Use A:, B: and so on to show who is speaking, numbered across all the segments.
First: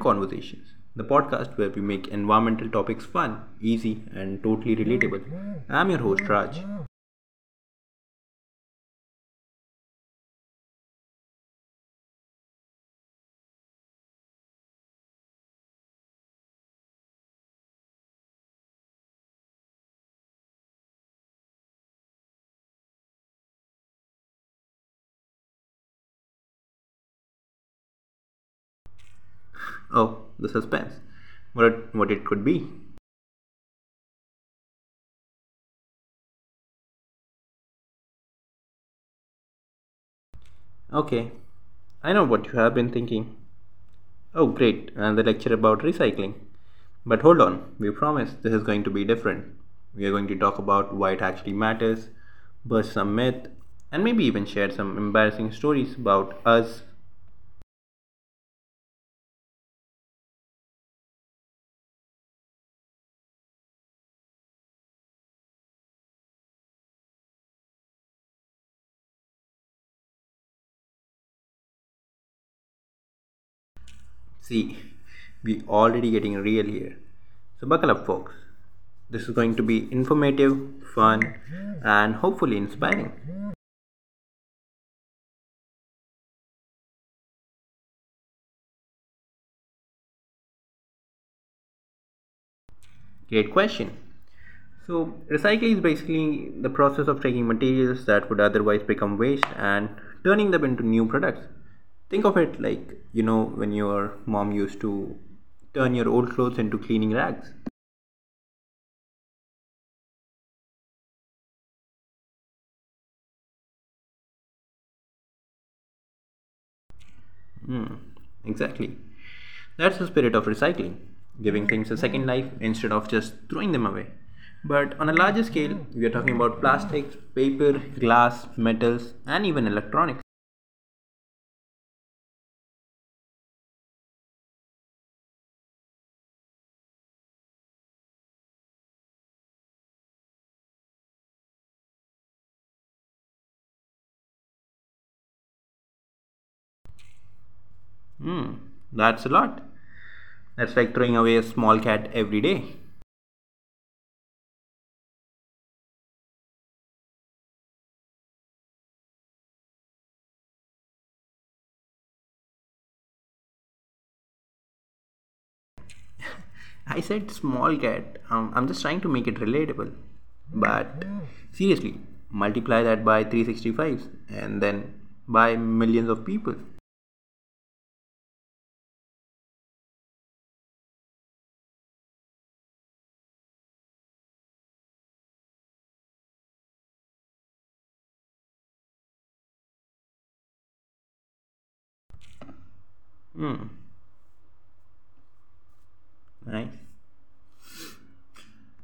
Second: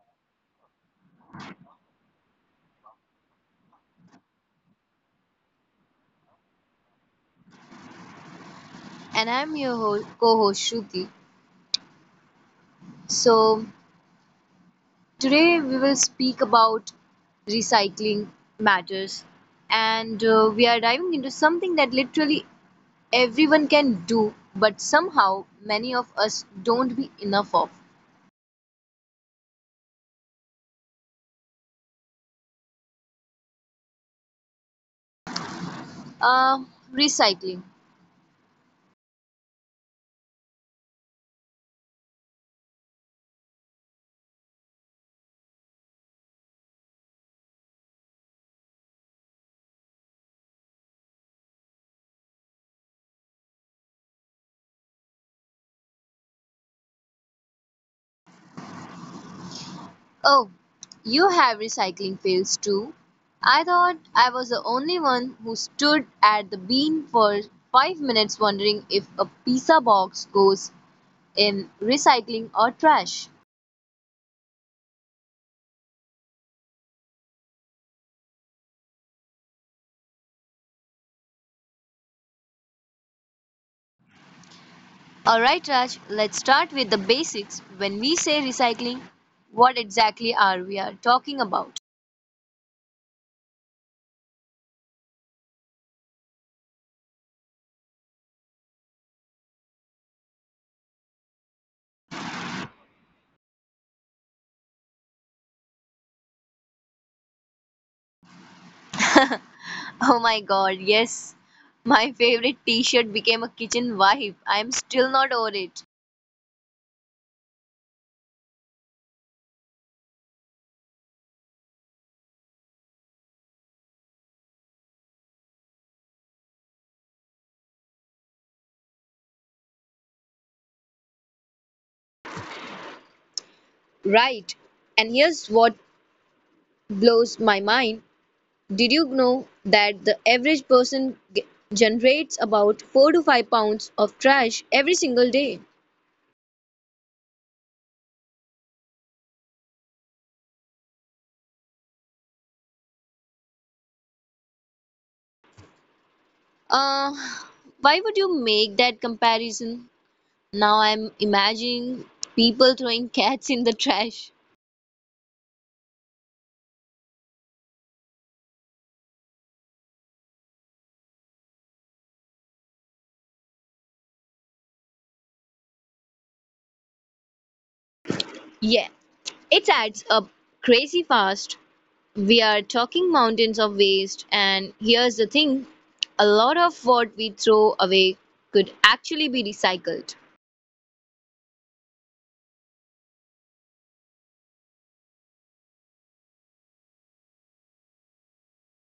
A: Conversations, the podcast where we make environmental topics fun, easy, and totally relatable. I'm your host, Raj.
B: And I'm your co-host Shruti. So today we will speak about recycling matters, and we are diving into something that literally everyone can do, but somehow many of us don't be enough of.
A: Oh, the suspense. What it could be.
B: Uh, recycling.
A: Okay, I know what you have been thinking. Oh, great, another lecture about recycling. But hold on, we promise this is going to be different. We are going to talk about why it actually matters, burst some myth, and maybe even share some embarrassing stories about us.
B: Oh, you have recycling fails too. I thought I was the only one who stood at the bin for 5 minutes wondering if a pizza box goes in recycling or trash.
A: See, we already getting real here. So buckle up, folks. This is going to be informative, fun, and hopefully inspiring.
B: Alright, Raj, let's start with the basics. When we say recycling, what exactly are we are talking about?
A: Great question. So recycling is basically the process of taking materials that would otherwise become waste and turning them into new products. Think of it like, you know, when your mom used to turn your old clothes into cleaning rags.
B: Oh my god, yes. My favorite t shirt became a kitchen wipe. I'm still not over it.
A: Hmm, exactly. That's the spirit of recycling, giving things a second life instead of just throwing them away. But on a larger scale, we are talking about plastics, paper, glass, metals, and even electronics.
B: Right. And here's what blows my mind. Did you know that the average person generates about 4 to 5 pounds of trash every single day?
A: Hmm, that's a lot. That's like throwing away a small cat every day.
B: Uh, why would you make that comparison? Now I'm imagining people throwing cats in the trash.
A: I said small cat. I'm just trying to make it relatable. But seriously, multiply that by 365 and then by millions of people.
B: Yeah, it adds up crazy fast. We are talking mountains of waste, and here's the thing a lot of what we throw away could actually be recycled.
A: Right?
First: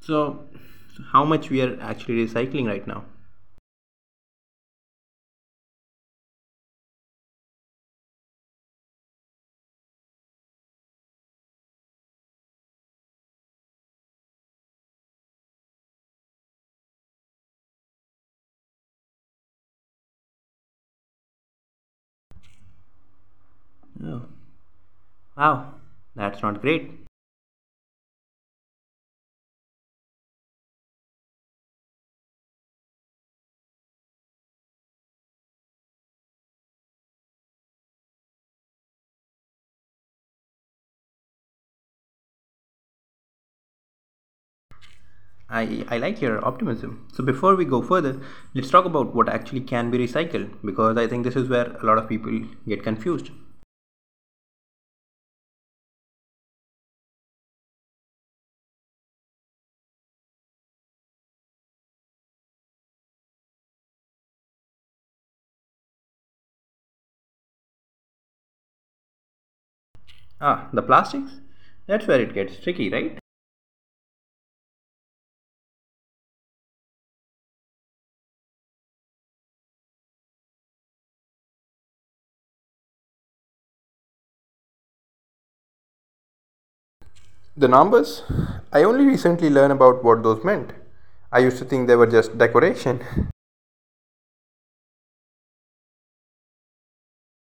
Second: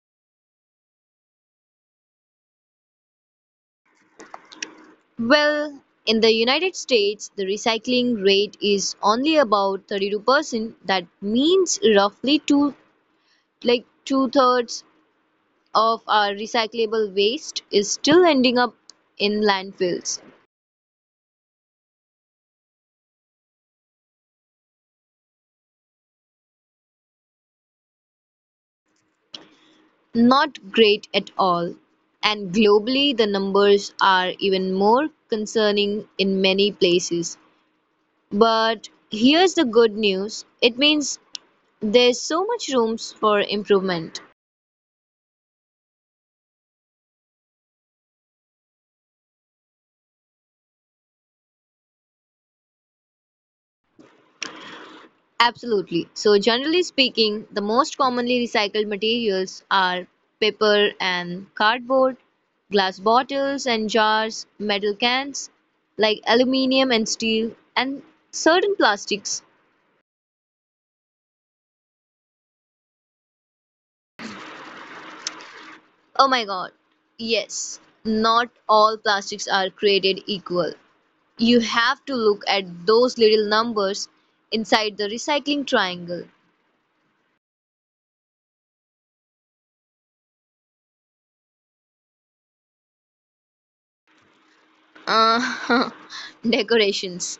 A: So, so how much we are actually recycling right now?
B: Well, in the United States, the recycling rate is only about 32%. That means roughly two-thirds of our recyclable waste is still ending up in landfills.
A: Oh, wow, that's not great.
B: Not great at all, and globally the numbers are even more concerning in many places. But here's the good news it means there's so much room for improvement.
A: I like your optimism. So, before we go further, let's talk about what actually can be recycled because I think this is where a lot of people get confused.
B: Absolutely. So, generally speaking, the most commonly recycled materials are paper and cardboard, glass bottles and jars, metal cans like aluminium and steel, and certain plastics.
A: Ah, the plastics? That's where it gets tricky, right?
B: Oh my god. Yes. Not all plastics are created equal. You have to look at those little numbers inside the recycling triangle.
A: The numbers? I only recently learned about what those meant. I used to think they were just decoration.
B: Uh, decorations.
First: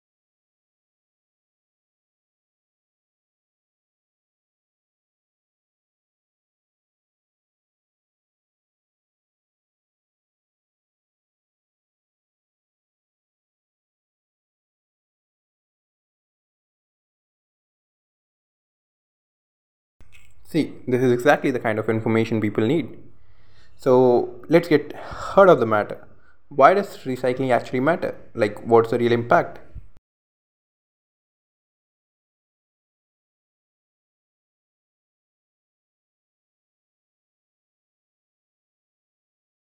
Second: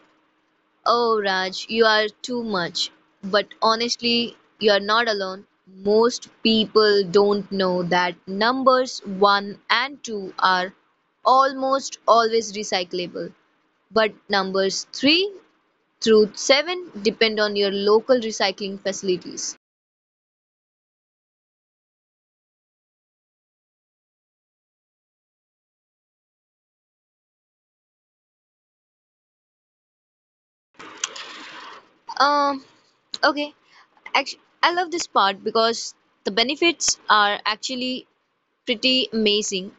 B: Oh, Raj, you are too much. But honestly, you are not alone. Most people don't know that numbers 1 and 2 are almost always recyclable, but numbers 3 through 7 depend on your local recycling facilities.
A: See, this is exactly the kind of information people need. So let's get heart of the matter. Why does recycling actually matter? Like, what's the real impact?
B: Um, okay, actually, I love this part because the benefits are actually pretty amazing.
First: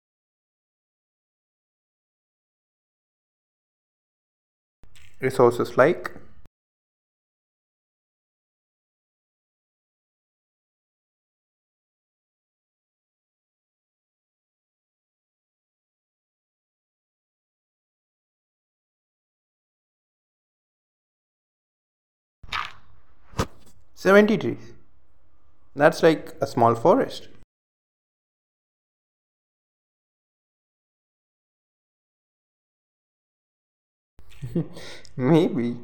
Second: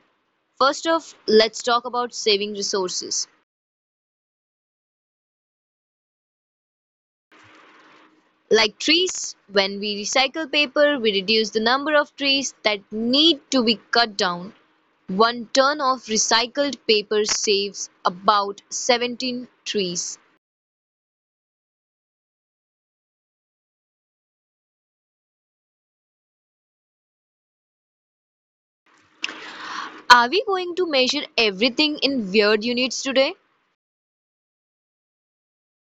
B: First off, let's talk about saving resources.
A: Resources like
B: Like trees, when we recycle paper, we reduce the number of trees that need to be cut down. One ton of recycled paper saves about 17 trees.
A: 70 trees. That's like a small forest.
B: Are we going to measure everything in weird units today?
A: Maybe,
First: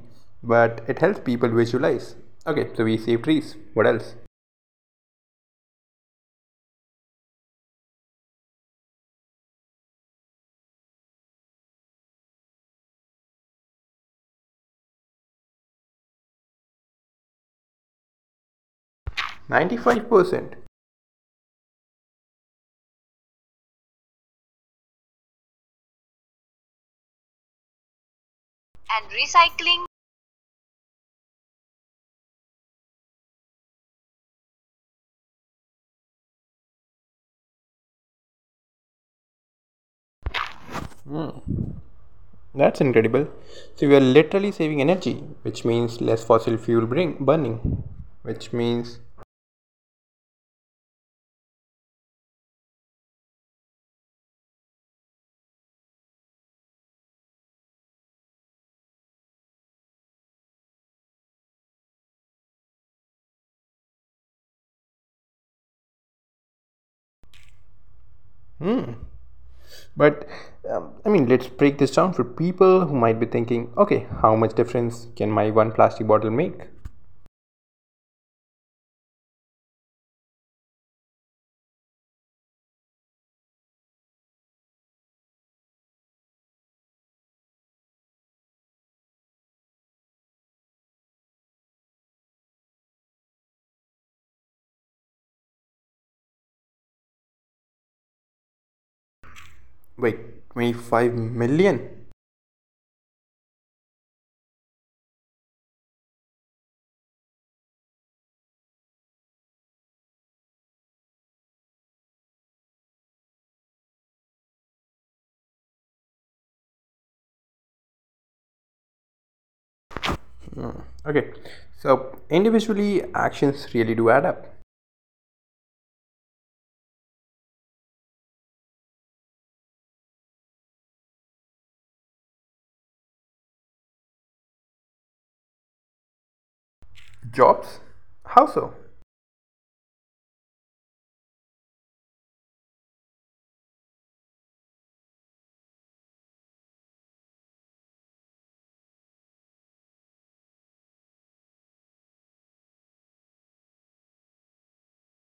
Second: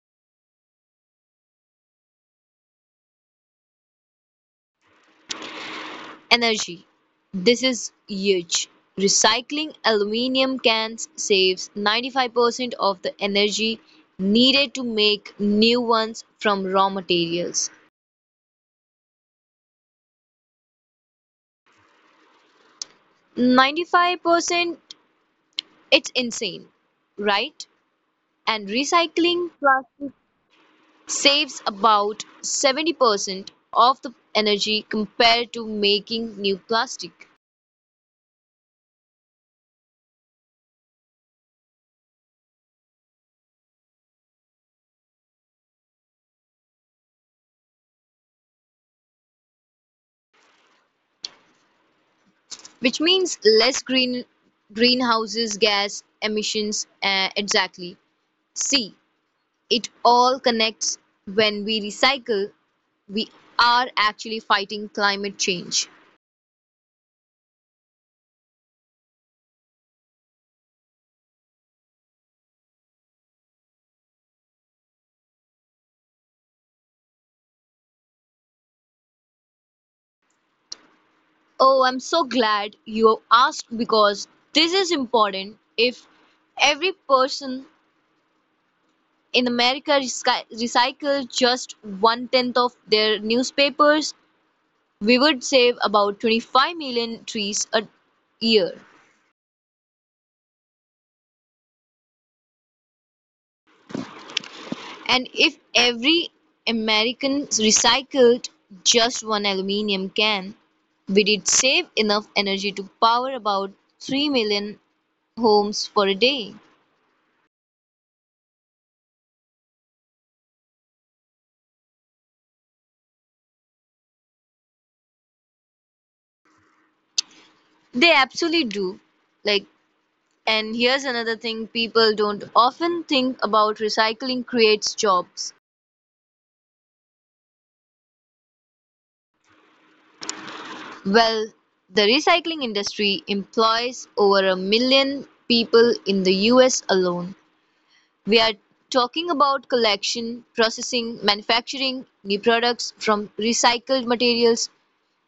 A: but it helps people visualize. Okay, so we save trees. What else?
B: Energy: this is huge. Recycling aluminum cans saves 95% of the energy needed to make new ones from raw materials.
A: 95%.
B: 95%? It's insane, right? And
A: And
B: recycling
A: recycling.
B: plastic saves about 70% of the energy compared to making new plastic,
A: That's incredible. So we are literally saving energy, which means less fossil fuel bring, burning, which means
B: which means less greenhouses gas emissions. Exactly. See, it all connects when we recycle, we are actually fighting climate change.
A: hmm. But I mean, let's break this down for people who might be thinking, okay, how much difference can my one plastic bottle make?
B: Oh, I'm so glad you asked because this is important. If every person in America recycled just one tenth of their newspapers, we would save about 25 million trees a year.
A: Wait, 25 million?
B: And if every American recycled just one aluminum can, we did save enough energy to power about 3 million homes for a day.
A: Okay, so individually, actions really do add up.
B: They absolutely do. Like, and here's another thing people don't often think about recycling creates jobs.
A: Jobs? How so?
B: Well, the recycling industry employs over a million people in the US alone. We are talking about collection, processing, manufacturing new products from recycled materials.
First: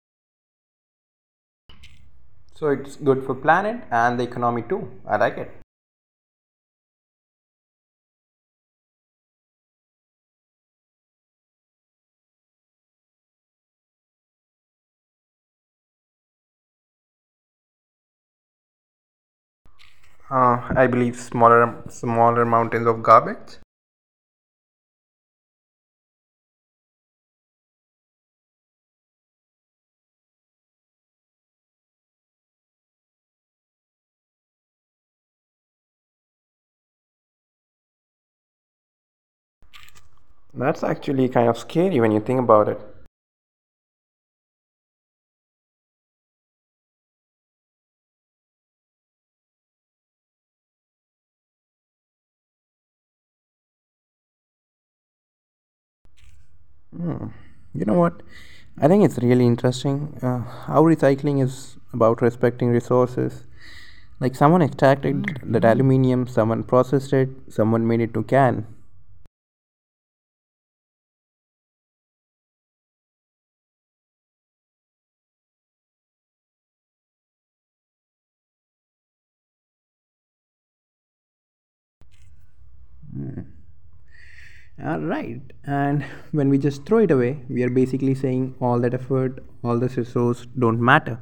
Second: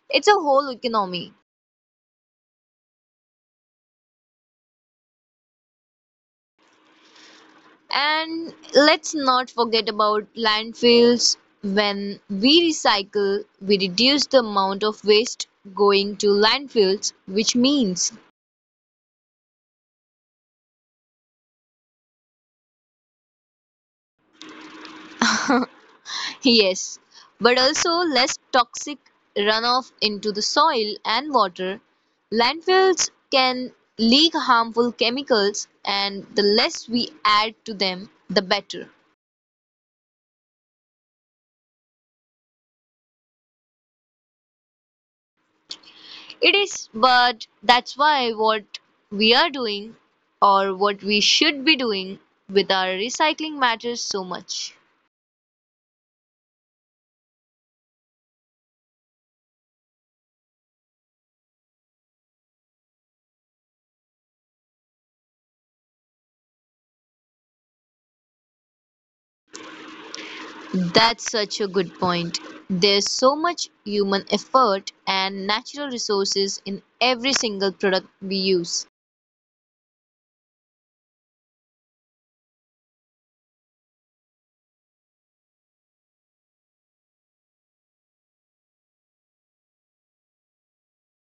B: It's a whole economy.
A: So it's good for planet and the economy too. I like it.
B: And let's not forget about landfills. When we recycle, we reduce the amount of waste going to landfills, which means
A: I believe smaller mountains of garbage.
B: yes, but also less toxic runoff into the soil and water. Landfills can leak harmful chemicals, and the less we add to them, the better.
A: That's actually kind of scary when you think about it.
B: It is, but that's why what we are doing or what we should be doing with our recycling matters so much.
A: You know what? I think it's really interesting how recycling is about respecting resources. Like someone extracted that aluminium, someone processed it, someone made it to can.
B: That's such a good point. There's so much human effort and natural resources in every single product we use.
A: Right. And when we just throw it away, we are basically saying all that effort, all this resource don't matter.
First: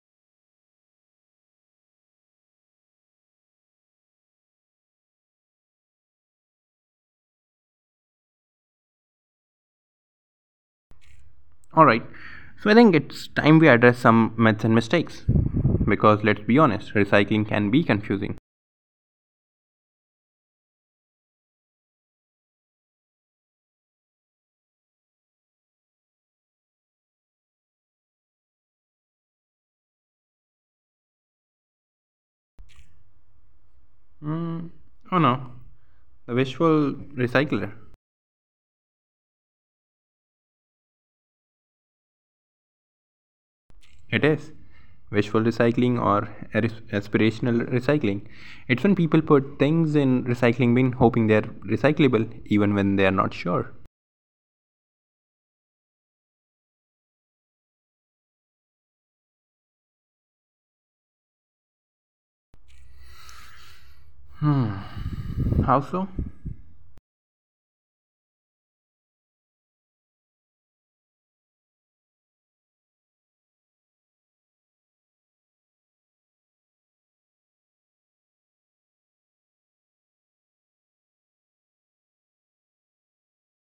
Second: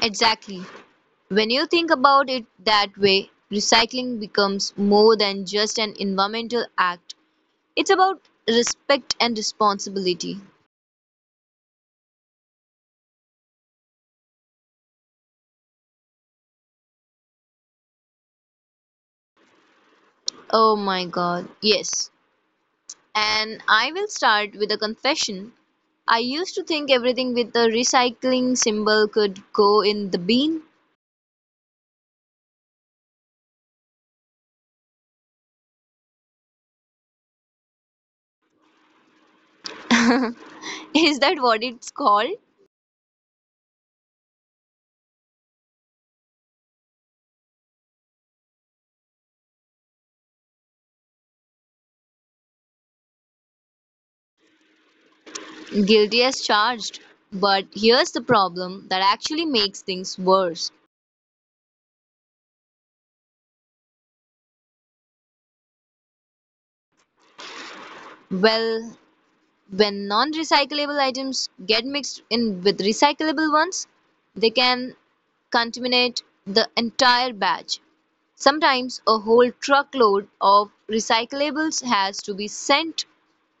B: Exactly. When you think about it that way, recycling becomes more than just an environmental act. It's about respect and responsibility.
A: All right. So I think it's time we address some myths and mistakes. Because let's be honest, recycling can be confusing.
B: Oh my god, yes. And I will start with a confession. I used to think everything with the recycling symbol could go in the bin.
A: Mm, oh no. The visual recycler.
B: Is that what it's called?
A: It is wishful recycling or aspirational recycling. It's when people put things in recycling bin hoping they're recyclable even when they are not sure.
B: Guilty as charged. But here's the problem that actually makes things worse.
A: Hmm, how so?
B: Well, When non recyclable items get mixed in with recyclable ones, they can contaminate the entire batch. Sometimes a whole truckload of recyclables has to be sent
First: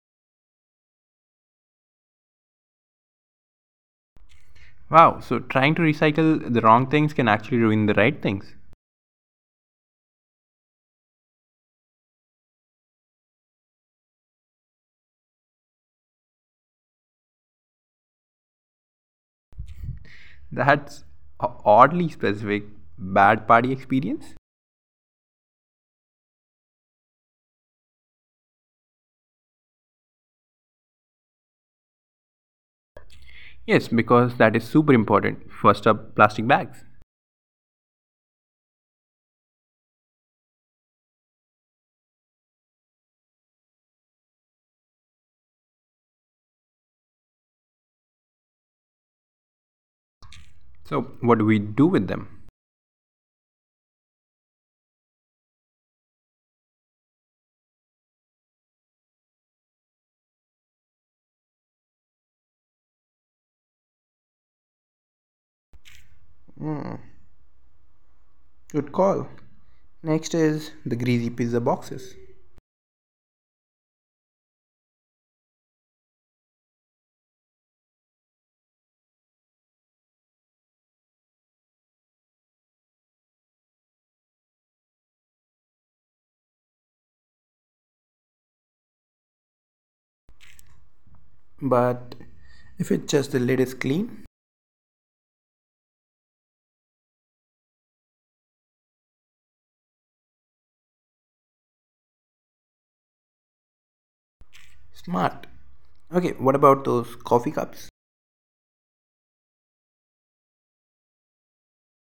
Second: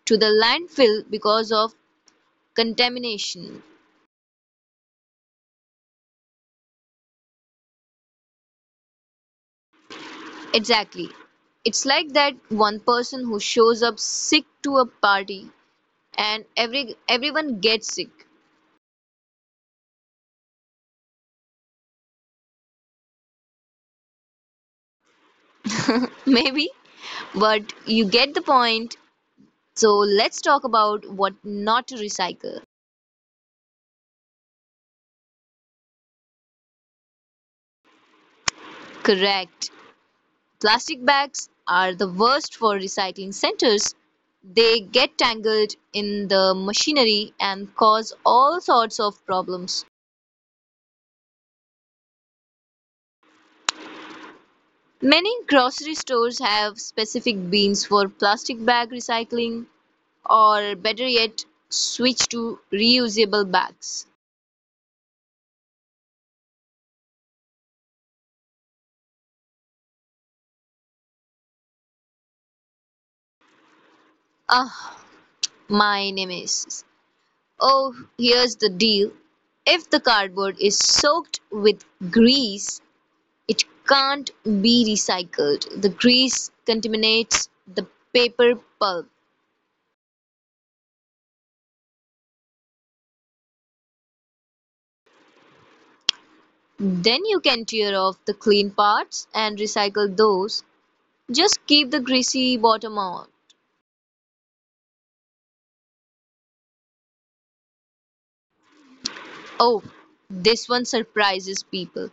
B: to the landfill because of contamination.
A: Wow, so trying to recycle the wrong things can actually ruin the right things.
B: Exactly. It's like that one person who shows up sick to a party and everyone gets sick.
A: That's a oddly specific bad party experience.
B: Maybe, but you get the point. So let's talk about what not to recycle.
A: Yes, because that is super important. First up, plastic bags.
B: Correct. Plastic bags are the worst for recycling centers. They get tangled in the machinery and cause all sorts of problems.
A: So, what do we do with them?
B: Many grocery stores have specific bins for plastic bag recycling, or better yet, switch to reusable bags.
A: Mm, good call. Next is the greasy pizza boxes.
B: Ah, my nemesis. Oh, here's the deal. If the cardboard is soaked with grease, it can't be recycled. The grease contaminates the paper pulp.
A: But if it's just the lid is clean.
B: Then you can tear off the clean parts and recycle those. Just keep the greasy bottom on.
A: Smart. Okay, what about those coffee cups?
B: Oh, this one surprises people.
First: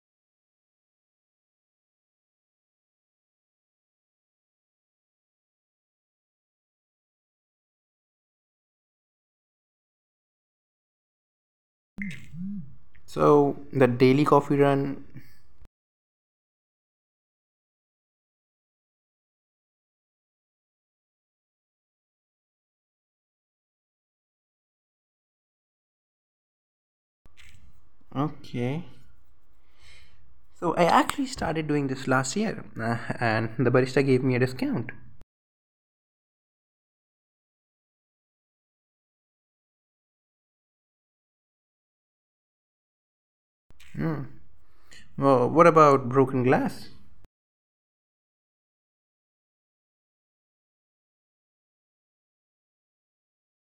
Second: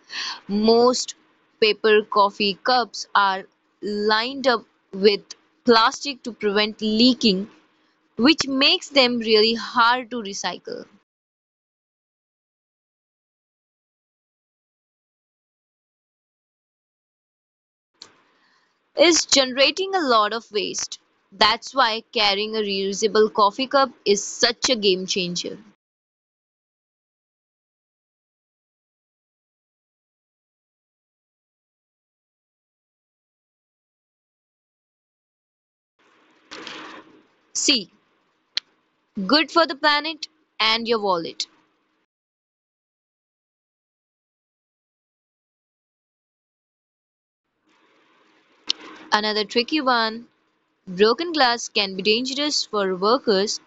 B: Most paper coffee cups are lined up with plastic to prevent leaking, which makes them really hard to recycle,
A: So the daily coffee run.
B: is generating a lot of waste. That's why carrying a reusable coffee cup is such a game changer.
A: Okay, so I actually started doing this last year. And the barista gave me a discount.
B: C. Good for the planet and your wallet.
A: Hmm. Well, what about broken glass?
B: Another tricky one broken glass can be dangerous for workers,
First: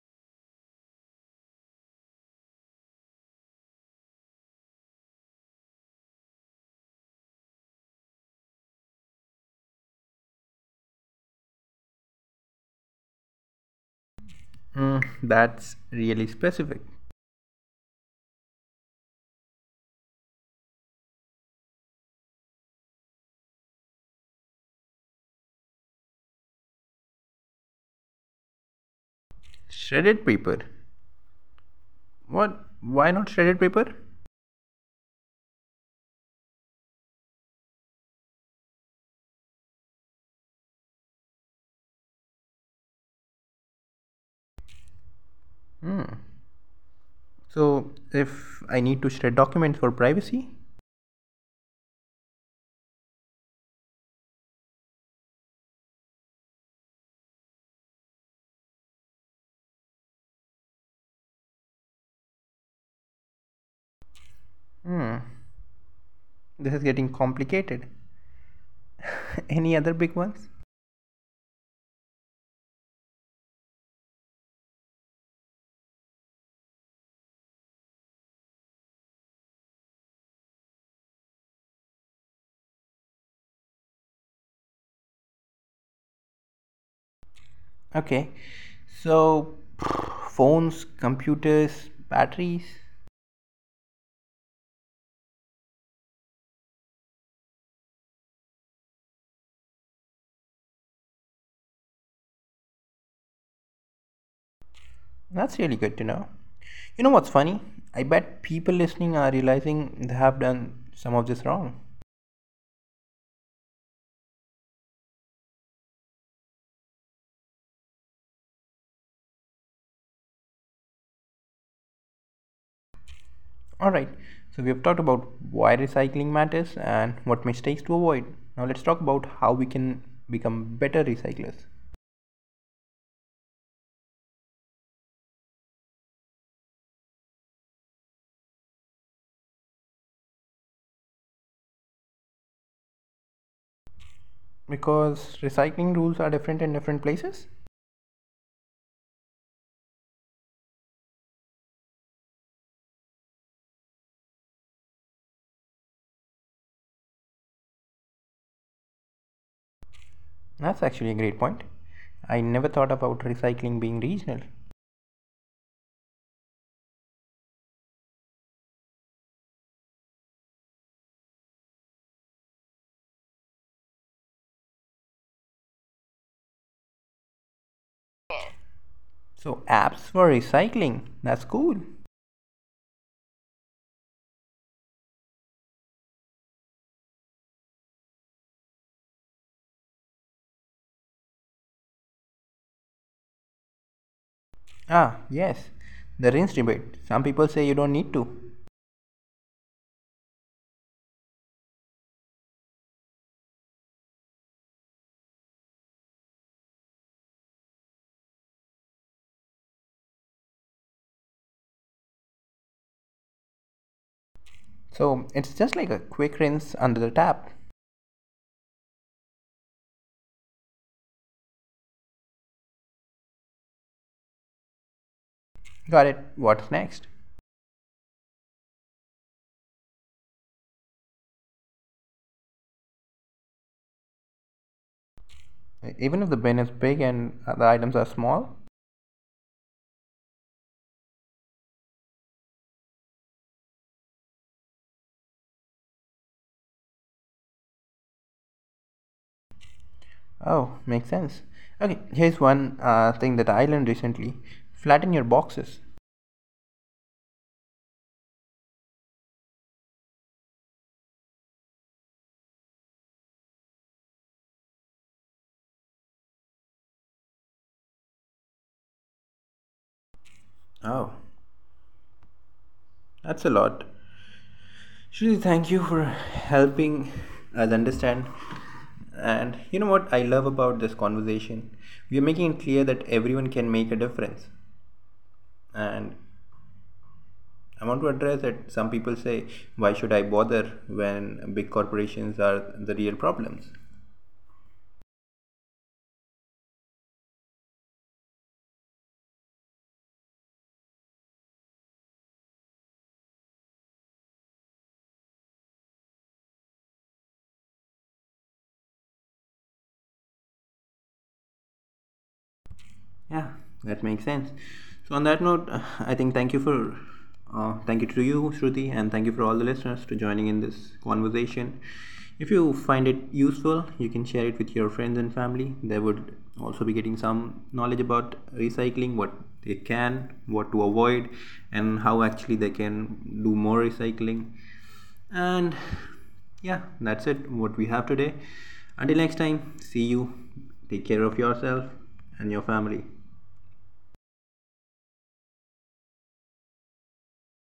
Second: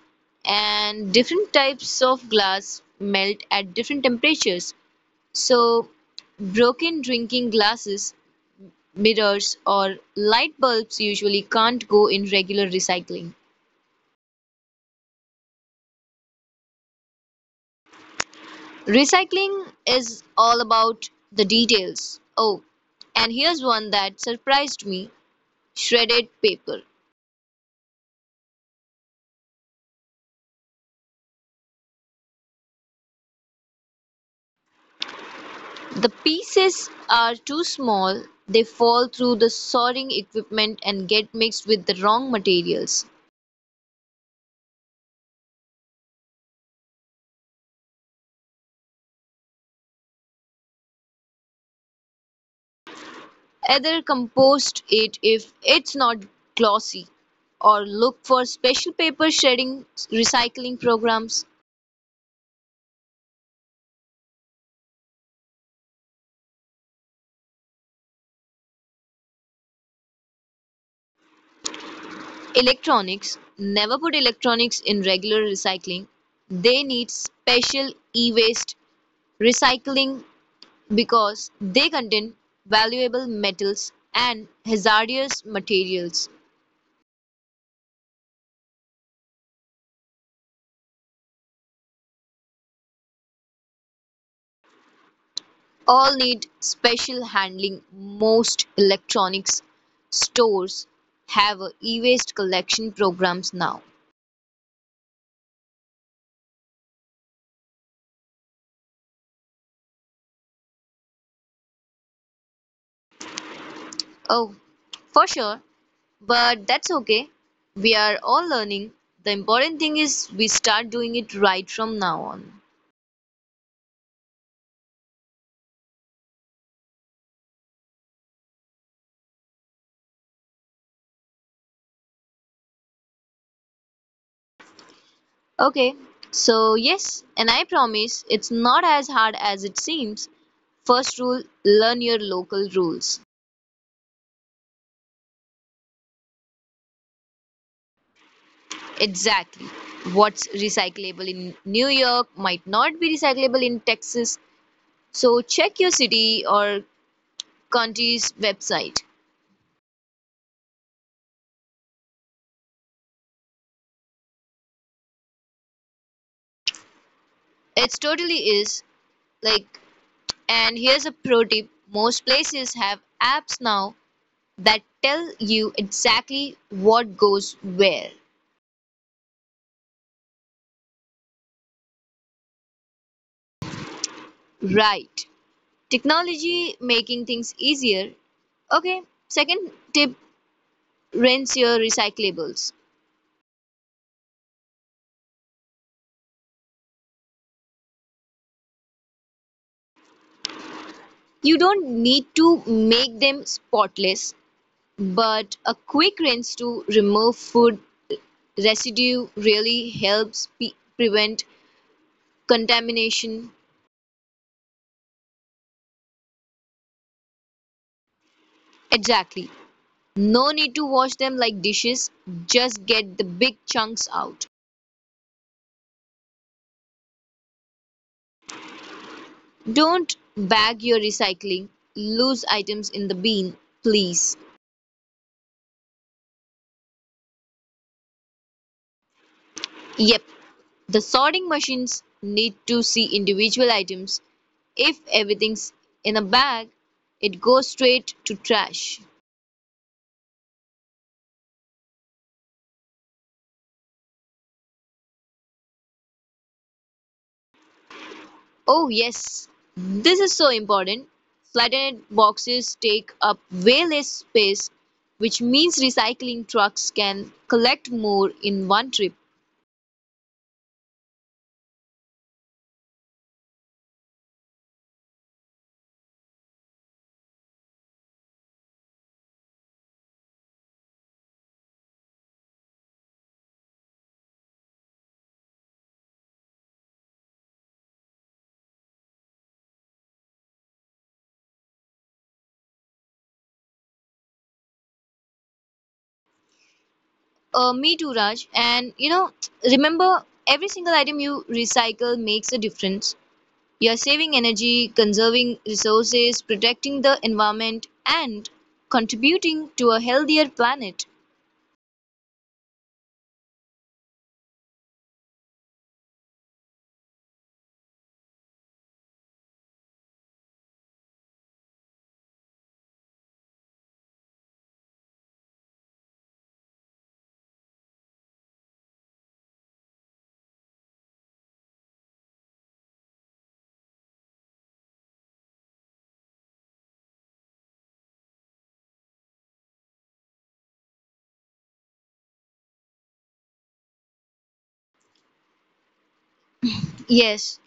B: and different types of glass melt at different temperatures. So, broken drinking glasses, mirrors or light bulbs usually can't go in regular recycling.
A: Mm, that's really specific.
B: Recycling is all about the details. Oh, and here's one that surprised me shredded paper.
A: Shredded paper? What, why not shredded paper?
B: The pieces are too small, they fall through the sorting equipment and get mixed with the wrong materials.
A: So if I need to shred documents for privacy.
B: Either compost it if it's not glossy, or look for special paper shredding recycling programs.
A: Hmm, this is getting complicated. Any other big ones?
B: Electronics: never put electronics in regular recycling. They need special e-waste recycling because they contain valuable metals and hazardous materials.
A: Okay, so phones, computers, batteries.
B: All need special handling. Most electronics stores have a e-waste collection programs now.
A: That's really good to know. You know what's funny? I bet people listening are realizing they have done some of this wrong.
B: Oh, for sure, but that's okay. We are all learning. The important thing is we start doing it right from now on.
A: Alright, so we have talked about why recycling matters and what mistakes to avoid. Now let's talk about how we can become better recyclers.
B: Okay, so yes, and I promise it's not as hard as it seems. First rule learn your local rules.
A: Because recycling rules are different in different places?
B: Exactly. What's recyclable in New York might not be recyclable in Texas, so check your city or county's website.
A: That's actually a great point. I never thought about recycling being regional.
B: It totally is. Like, and here's a pro tip most places have apps now that tell you exactly what goes where.
A: So, apps for recycling. That's cool.
B: Right. Technology making things easier. Okay, second tip rinse your recyclables.
A: Ah, yes. The rinse debate. Some people say you don't need to.
B: You don't need to make them spotless, but a quick rinse to remove food residue really helps prevent contamination.
A: So, it's just like a quick rinse under the tap.
B: Exactly. No need to wash them like dishes, just get the big chunks out.
A: Got it. What's next?
B: Don't bag your recycling. Lose items in the bin, please.
A: Even if the bin is big and the items are small?
B: Yep, the sorting machines need to see individual items. If everything's in a bag, it goes straight to trash.
A: Oh, makes sense. Okay, here's one thing that I learned recently: flatten your boxes.
B: Oh, yes, this is so important. Flattened boxes take up way less space, which means recycling trucks can collect more in one trip.
A: Oh, that's a lot. Shruti, thank you for helping us understand. And you know what I love about this conversation? We are making it clear that everyone can make a difference. And I want to address that some people say, why should I bother when big corporations are the real problems?
B: Me too, Raj. And you know, remember every single item you recycle makes a difference. You are saving energy, conserving resources, protecting the environment, and contributing to a healthier planet.
A: Yeah, that makes sense. So on that note, I think thank you for thank you to you, Shruti, and thank you for all the listeners to joining in this conversation. If you find it useful, you can share it with your friends and family. They would also be getting some knowledge about recycling, what they can, what to avoid, and how actually they can do more recycling. And yeah, that's it. What we have today. Until next time, see you. Take care of yourself and your family.
B: Yes.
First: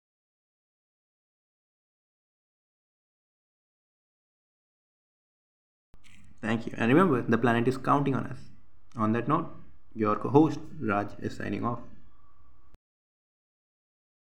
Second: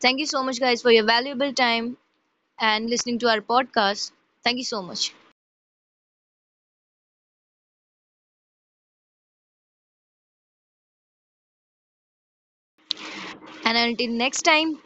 B: Thank you so much, guys, for your valuable time and listening to our podcast. Thank you so much.
A: Thank you. And remember, the planet is counting on us. On that note, your co host Raj is signing off.
B: And until next time,